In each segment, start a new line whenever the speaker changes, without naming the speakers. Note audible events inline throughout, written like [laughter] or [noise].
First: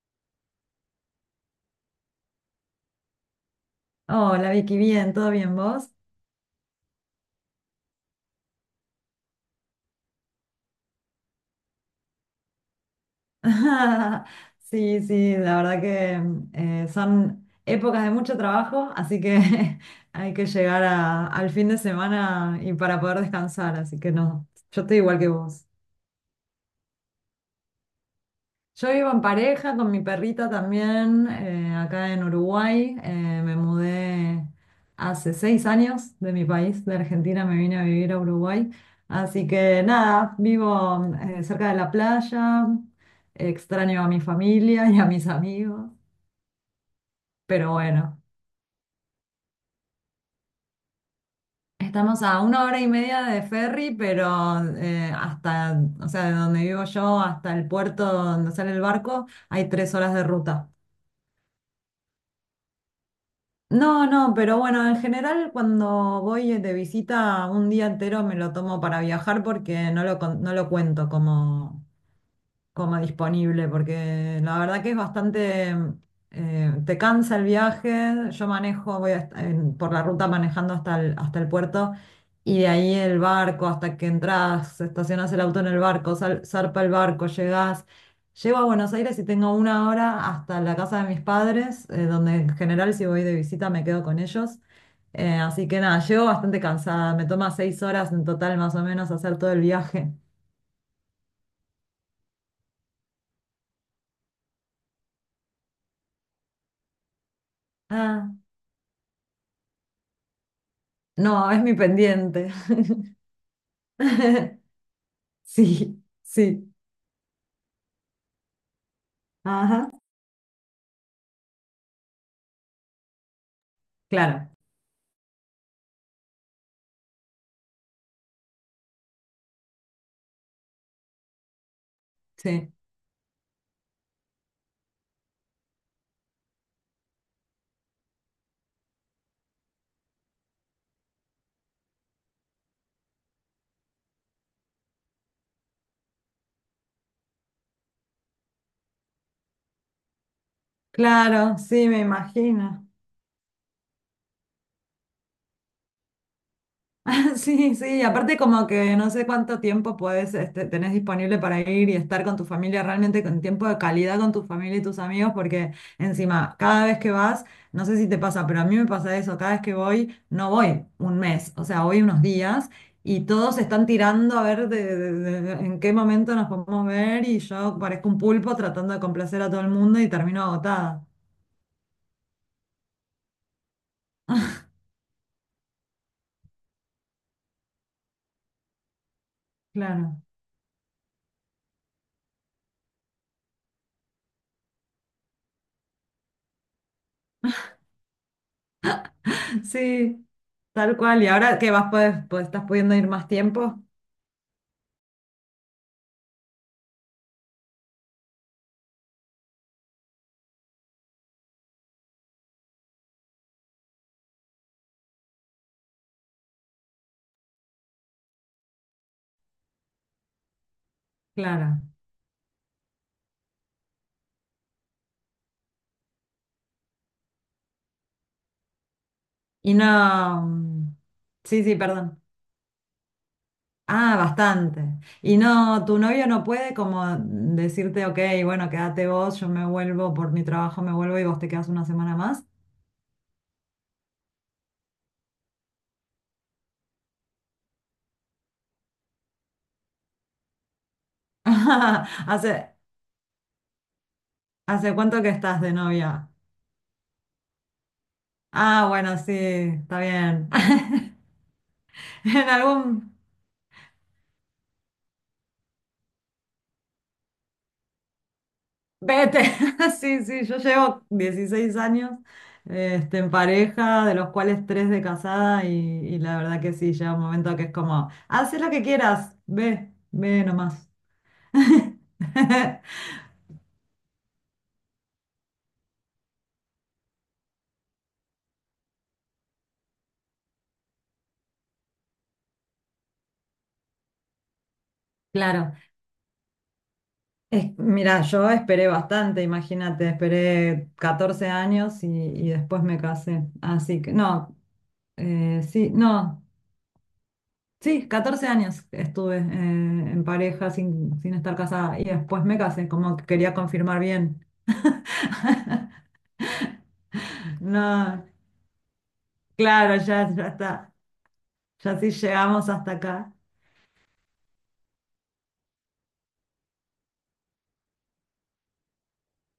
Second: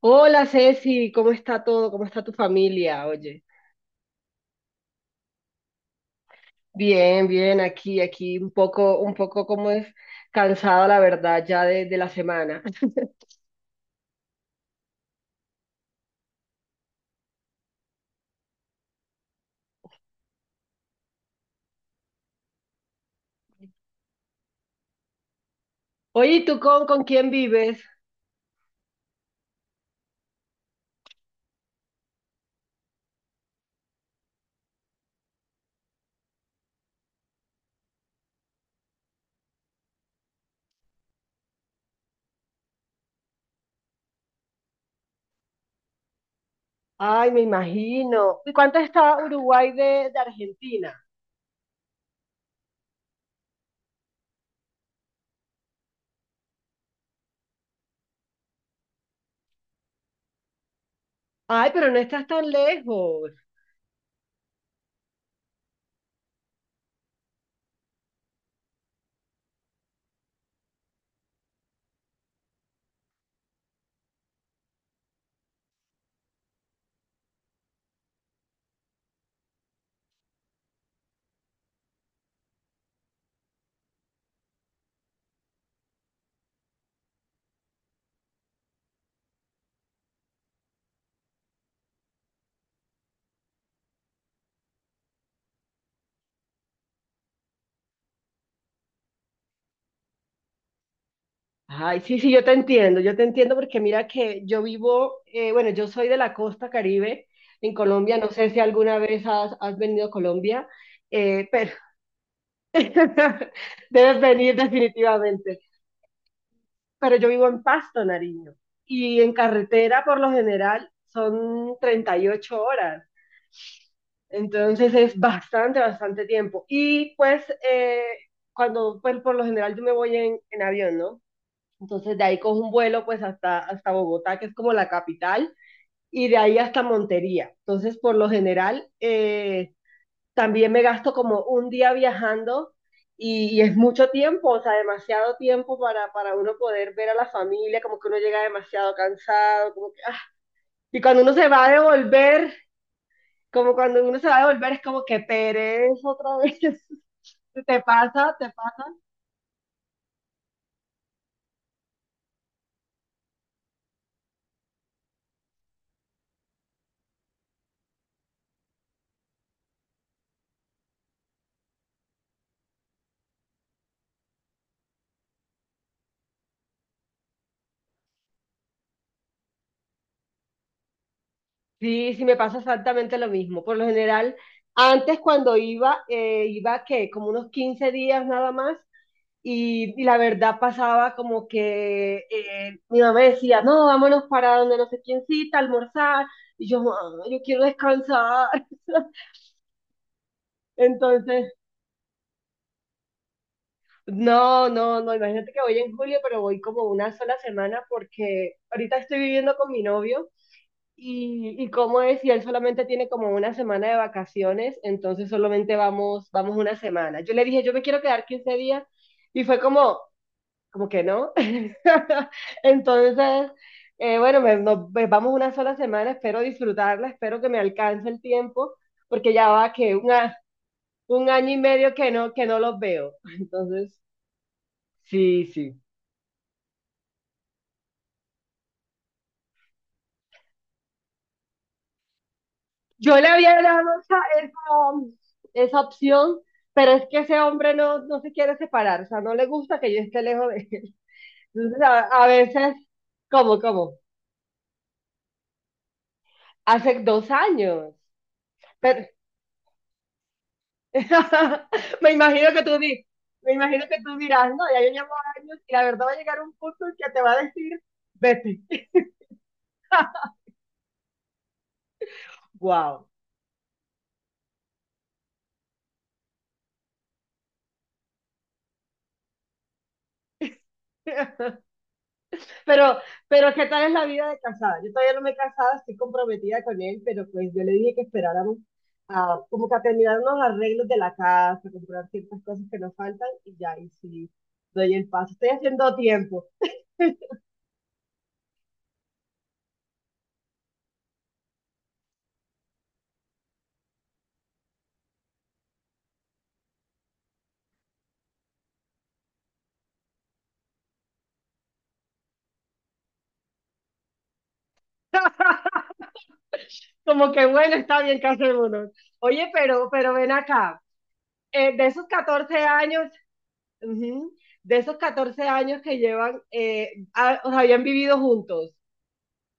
Hola Ceci, ¿cómo está todo? ¿Cómo está tu familia? Oye,
Hola Vicky, bien, ¿todo bien vos?
bien, bien, aquí, un poco como es cansada la verdad ya de la semana.
[laughs] Sí, sí, la verdad que son épocas de mucho trabajo, así que [laughs] hay que llegar al fin de semana y para poder descansar, así que no, yo estoy igual que vos.
Oye, ¿y tú con quién vives?
Yo vivo en pareja con mi perrita también, acá en Uruguay. Me mudé hace 6 años de mi país, de Argentina, me vine a vivir a Uruguay. Así que nada, vivo cerca de la playa, extraño a mi familia y a mis amigos,
Ay, me
pero bueno,
imagino. ¿Y cuánto está Uruguay de Argentina?
estamos a 1 hora y media de ferry, pero o sea, de donde vivo yo hasta el puerto donde sale el barco hay 3 horas de ruta.
Ay, pero no estás tan lejos.
No, no, pero bueno, en general cuando voy de visita un día entero me lo tomo para viajar porque no lo cuento como disponible, porque la verdad que es bastante, te cansa el viaje, yo manejo, voy por la ruta manejando hasta el puerto y de ahí el barco, hasta que entras, estacionas el auto en el barco, zarpa el barco, llego a Buenos Aires y tengo una hora hasta la casa de mis padres, donde en general si voy de visita me quedo con ellos. Así que nada, llego bastante cansada, me toma 6 horas en total más o menos hacer todo el viaje.
Ay, sí, sí, yo te entiendo porque mira que yo vivo, bueno, yo soy de la costa Caribe en Colombia, no
Ah.
sé si alguna vez has venido a Colombia,
No, es
pero
mi pendiente.
[laughs] Debes venir
[laughs]
definitivamente.
Sí, sí.
Pero yo vivo en Pasto, Nariño. Y en
Ajá,
carretera, por lo general, son 38 horas.
claro,
Entonces es bastante, bastante tiempo. Y pues, eh, cuando, pues, por lo general yo me voy en avión, ¿no? Entonces de ahí cojo un
sí.
vuelo pues hasta Bogotá, que es como la capital, y de ahí hasta Montería. Entonces, por lo general, también me gasto como un día viajando y es mucho tiempo, o sea, demasiado tiempo para uno poder ver a la familia, como que uno llega demasiado cansado, como que, ah. Y cuando uno se
Claro,
va a
sí, me
devolver,
imagino.
como cuando uno se va a devolver es como que pereza otra vez.
[laughs]
[laughs]
Sí,
¿Te
sí,
pasa?
aparte
¿Te
como
pasa?
que no sé cuánto tiempo puedes, este, tenés disponible para ir y estar con tu familia, realmente con tiempo de calidad con tu familia y tus amigos, porque encima, cada vez que vas, no sé si te pasa, pero a mí me pasa eso, cada vez que voy, no voy un mes, o sea, voy unos días y todos están tirando a ver en qué momento nos podemos ver y yo parezco un pulpo tratando de complacer a todo el mundo y termino agotada.
Sí, sí, me pasa exactamente lo mismo. Por lo general, antes cuando iba, iba que como unos 15 días nada más. Y
Claro.
la verdad pasaba como que mi mamá me decía, no, vámonos para donde no sé quién cita, a almorzar. Y yo, "Mamá, yo quiero descansar". [laughs]
Sí, tal cual. Y
Entonces,
ahora que vas, puedes, pues, estás pudiendo ir más tiempo,
no, no, no, imagínate que voy en julio, pero voy como una sola semana porque ahorita estoy viviendo con mi novio y cómo es, y él solamente tiene como una semana de vacaciones, entonces solamente vamos una semana. Yo le dije, yo me quiero quedar 15 días y fue como, como que no.
claro.
[laughs] Entonces, bueno, nos pues, vamos una sola semana, espero disfrutarla, espero que me alcance el tiempo, porque ya va
Y
que un, a-
no. Mm,
un año y
sí, sí,
medio
perdón.
que no los veo. Entonces,
Ah, bastante. Y
sí, sí.
no, tu novio no puede como decirte, ok, bueno, quédate vos, yo me vuelvo por mi trabajo, me vuelvo y vos te quedas una semana más.
Yo le había dado esa, esa opción, pero es que ese hombre no, no se quiere separar, o sea, no le gusta que yo esté lejos de él. Entonces, a
[laughs]
veces,
¿Hace,
cómo
hace cuánto que estás de novia?
hace 2 años.
Ah,
Pero,
bueno, sí, está bien. [laughs]
[laughs] Me
En
imagino que tú di-
algún,
me imagino que tú dirás, no, ya yo llevo años y la verdad va a llegar un punto en que te va a decir, vete.
Vete, [laughs] sí,
[laughs]
sí, yo llevo 16 años
Wow.
en pareja, de los cuales tres de casada y la verdad que sí, llega un momento que es como, "Ah, haz lo que quieras, ve, ve nomás".
[laughs]
[laughs]
Pero, pero ¿qué tal es la vida de casada? Yo todavía no me he casado, estoy comprometida con él, pero pues yo le dije que esperáramos como que a terminar unos arreglos de la casa, comprar ciertas cosas que nos faltan y ya, y sí, doy el paso. Estoy
Claro,
haciendo tiempo.
mira, yo esperé bastante, imagínate, esperé 14 años y después me casé, así que no, sí, no, sí, 14 años estuve en pareja sin estar casada y después me casé, como que quería confirmar bien.
[laughs] Como que bueno, está bien
No,
que hace uno. Oye, pero,
claro,
pero ven
ya, ya
acá.
está.
Eh, de
Ya
esos
sí
14
llegamos hasta
años,
acá.
uh -huh, de esos 14 años que llevan, o sea, habían vivido juntos.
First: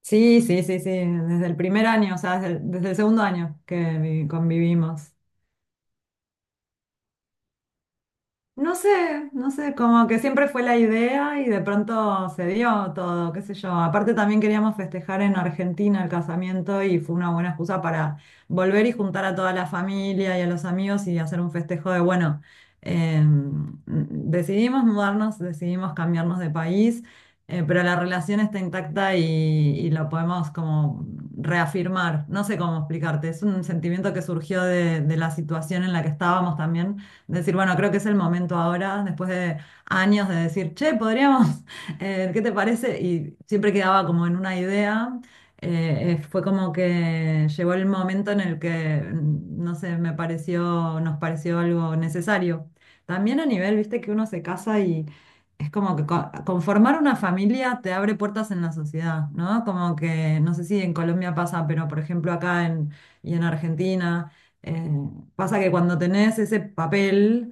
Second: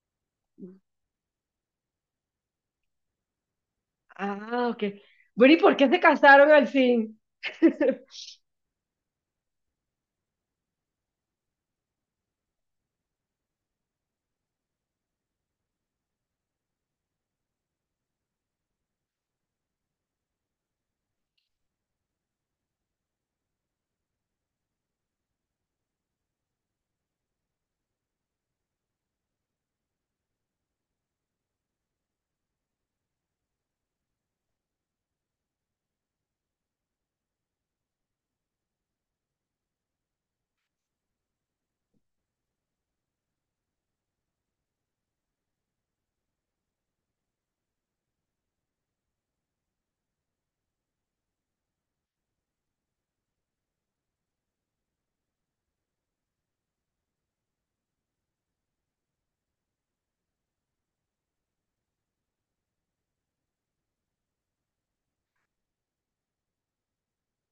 Sí, sí, sí, sí, desde el primer año, o sea, desde el segundo año que
Ah, ok.
convivimos.
Bueno, ¿y por qué se casaron al fin? [laughs]
No sé, no sé, como que siempre fue la idea y de pronto se dio todo, qué sé yo. Aparte también queríamos festejar en Argentina el casamiento y fue una buena excusa para volver y juntar a toda la familia y a los amigos y hacer un festejo de, bueno, eh, decidimos mudarnos, decidimos cambiarnos de país, pero la relación está intacta y lo podemos como reafirmar. No sé cómo explicarte, es un sentimiento que surgió de la situación en la que estábamos también. Decir, bueno, creo que es el momento ahora, después de años de decir, che, podríamos, [laughs] ¿qué te parece? Y siempre quedaba como en una idea. Fue como que llegó el momento en el que, no sé, me pareció, nos pareció algo necesario. También a nivel, viste, que uno se casa y es como que conformar una familia te abre puertas en la sociedad, ¿no? Como que, no sé si en Colombia pasa, pero por ejemplo acá y en Argentina. eh, Pasa que cuando tenés ese papel,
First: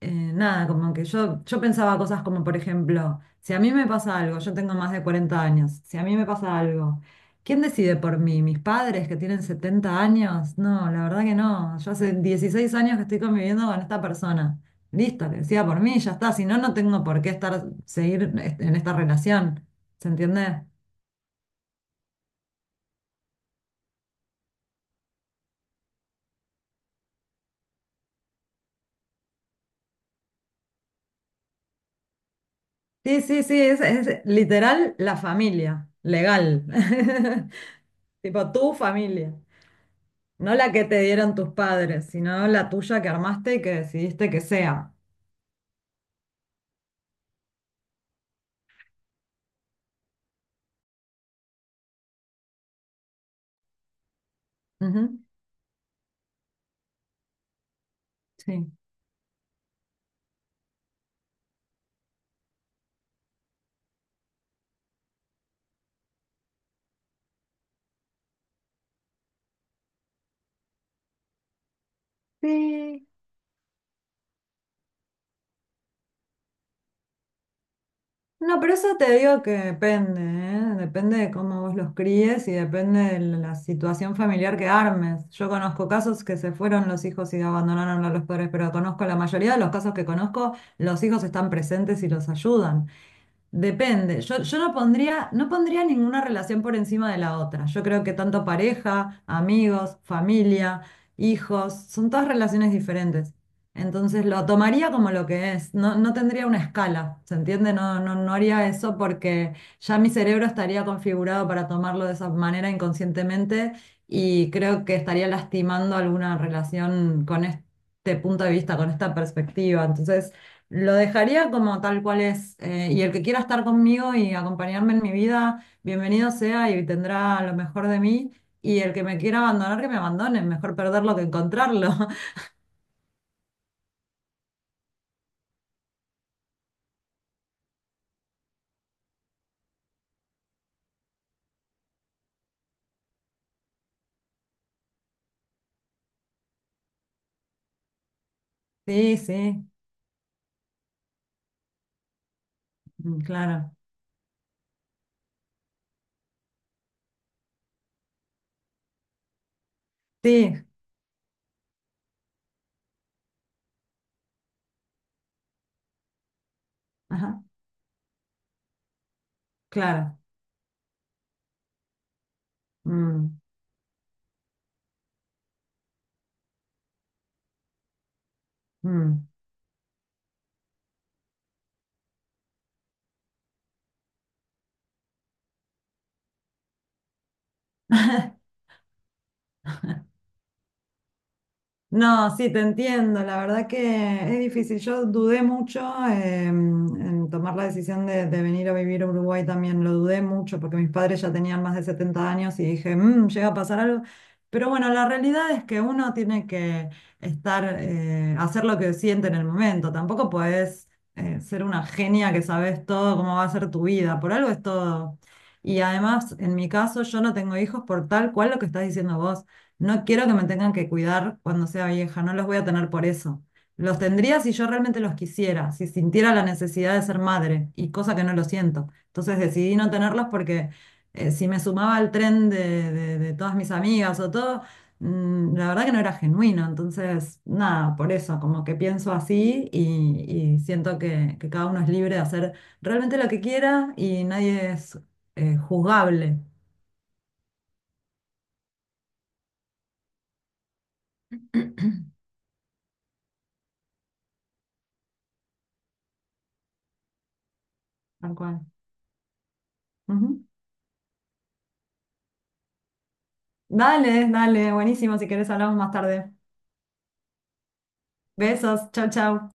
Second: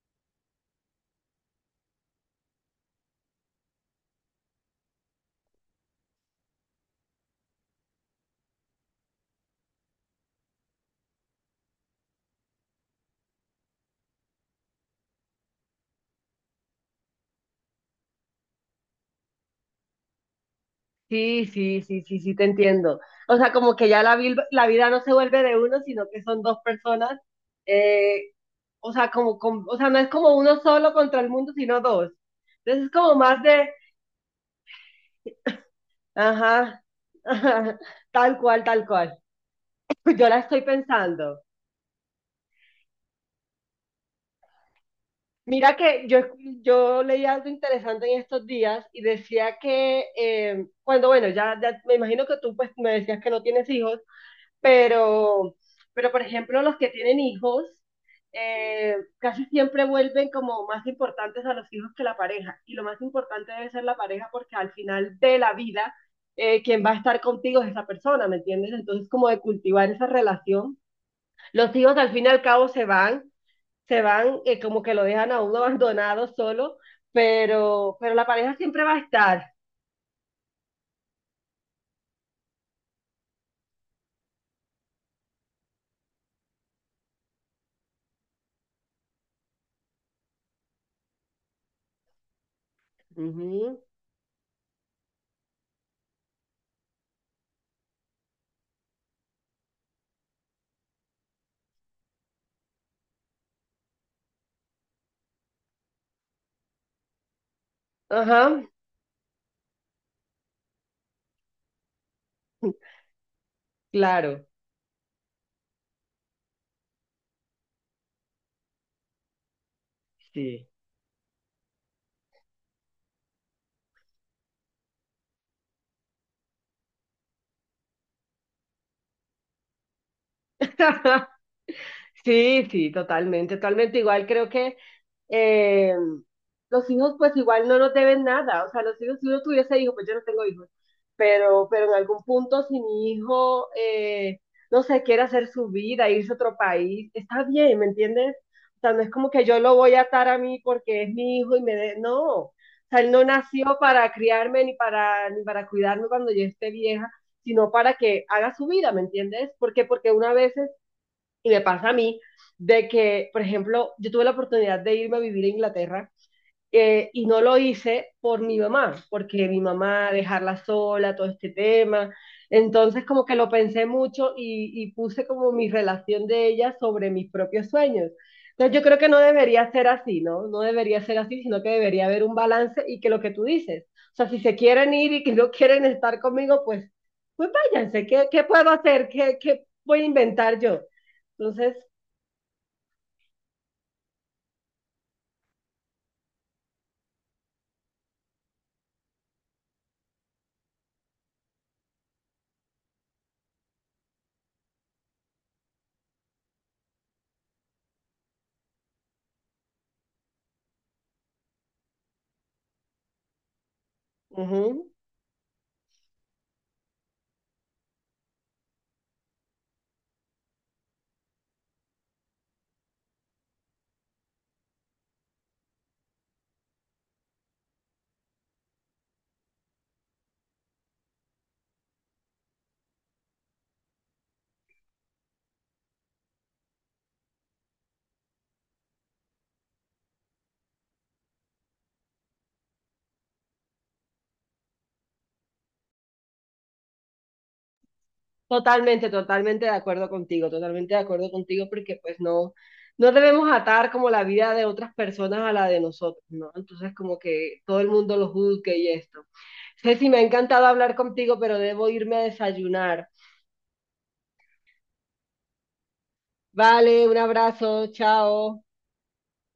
nada, como que yo pensaba cosas como, por ejemplo, si a mí me pasa algo, yo tengo más de 40 años, si a mí me pasa algo, ¿quién decide por mí? ¿Mis padres que tienen 70 años? No, la verdad que no. Yo hace 16 años que estoy conviviendo con esta persona. Listo, que decida por mí, ya está. Si no, no tengo por qué estar, seguir en esta relación. ¿Se entiende?
Sí, sí, sí, sí, sí, te entiendo. O sea, como que ya la vida no se vuelve de uno, sino que son 2 personas. Eh, o sea, o sea, no es como uno solo contra el mundo, sino dos. Entonces es como
Sí,
más
sí, sí,
de,
es literal la familia, legal.
ajá, [laughs]
[laughs]
ajá, tal
Tipo
cual,
tu
tal cual.
familia.
[laughs] Yo la
No
estoy
la que te dieron
pensando.
tus padres, sino la tuya que armaste y que decidiste que sea.
Mira que yo leí algo interesante en estos días y decía que cuando, bueno, ya me imagino que tú pues me decías que no tienes hijos,
Ujú,
pero, pero, por ejemplo los que tienen hijos
sí.
casi siempre vuelven como más importantes a los hijos que la pareja y lo más importante debe ser la pareja porque al final de la vida quien va a estar contigo es esa persona, ¿me entiendes? Entonces como de cultivar esa relación. Los hijos al fin y al cabo se
Sí.
van se van, como que lo dejan a uno [laughs] abandonado solo, pero la pareja
No, pero
siempre va
eso
a
te digo
estar.
que depende, ¿eh? Depende de cómo vos los críes y depende de la situación familiar que armes. Yo conozco casos que se fueron los hijos y abandonaron a los padres, pero conozco la mayoría de los casos que conozco, los hijos están presentes y los ayudan.
Ujú.
Depende. Yo no pondría, no pondría ninguna relación por encima de la otra. Yo creo que tanto pareja, amigos, familia, hijos, son todas relaciones diferentes. Entonces lo tomaría como lo que es. No, no tendría una escala, ¿se entiende? No, no, no
Ajá,
haría eso porque ya mi cerebro estaría configurado para tomarlo de esa manera inconscientemente
claro,
y creo que estaría lastimando alguna relación con este punto de vista, con esta perspectiva. Entonces.
sí.
Lo dejaría como tal cual es. Y el que quiera estar conmigo y acompañarme en mi vida, bienvenido sea y tendrá lo mejor de mí. Y el que me quiera abandonar, que me abandone. Mejor perderlo que
[laughs]
encontrarlo. [laughs]
Sí, sí, totalmente, totalmente. Igual creo que eh, los hijos pues igual no nos deben nada. O sea, los hijos, si uno tuviese hijos, pues yo no tengo hijos, pero en algún punto si mi hijo, no sé, quiere hacer su vida, irse a otro país, está bien, ¿me entiendes? O sea, no es
Sí,
como que yo
sí,
lo voy a atar a mí porque es mi hijo y me de... No, o sea, él no
claro.
nació para criarme ni para cuidarme cuando yo esté vieja, sino para que haga su vida, ¿me entiendes? porque, una vez
Sí,
y me pasa a mí de que, por ejemplo, yo tuve la oportunidad de irme a vivir a Inglaterra y no
ajá,
lo hice por mi mamá, porque mi mamá
claro.
dejarla sola, todo este tema. Entonces como que
Mm,
lo pensé mucho y puse como mi relación de ella sobre mis propios sueños. Entonces yo creo que no
mm.
debería ser así, ¿no? No debería ser así, sino que debería haber un balance y que lo que tú dices, o sea, si se quieren ir y que no [laughs] quieren estar conmigo, pues, váyanse, ¿qué,
[laughs]
qué puedo hacer? ¿Qué voy a inventar yo? Entonces,
No, sí, te entiendo. La verdad que es difícil. Yo dudé mucho en tomar la decisión de venir a vivir a Uruguay también. Lo dudé mucho porque mis padres ya tenían más de 70 años y dije, "Mm, llega a pasar algo". Pero bueno, la realidad es que uno tiene que hacer lo que siente en el momento. Tampoco puedes ser una genia que sabes todo cómo va a ser tu vida. Por
uh
algo es
-huh.
todo. Y además, en mi caso, yo no tengo hijos por tal cual lo que estás diciendo vos. No quiero que me tengan que cuidar cuando sea vieja, no los voy a tener por eso. Los tendría si yo realmente los quisiera, si sintiera la necesidad de ser madre, y cosa que no lo siento. Entonces decidí no tenerlos porque si me sumaba al tren de todas mis amigas o todo, la verdad que no era genuino. Entonces, nada, por eso, como que pienso así y siento que cada uno es libre de hacer realmente lo que quiera y nadie es juzgable.
Totalmente, totalmente de acuerdo contigo, totalmente de acuerdo contigo, porque pues no, no debemos atar como la vida de otras personas a la de nosotros, ¿no? Entonces como que todo el mundo lo
Tal cual.
juzgue y esto. Ceci, me ha
Ujú.
encantado hablar contigo, pero debo irme a desayunar.
Dale, dale, buenísimo. Si querés hablamos más tarde.
Vale, un abrazo, chao.
Besos, chau, chau.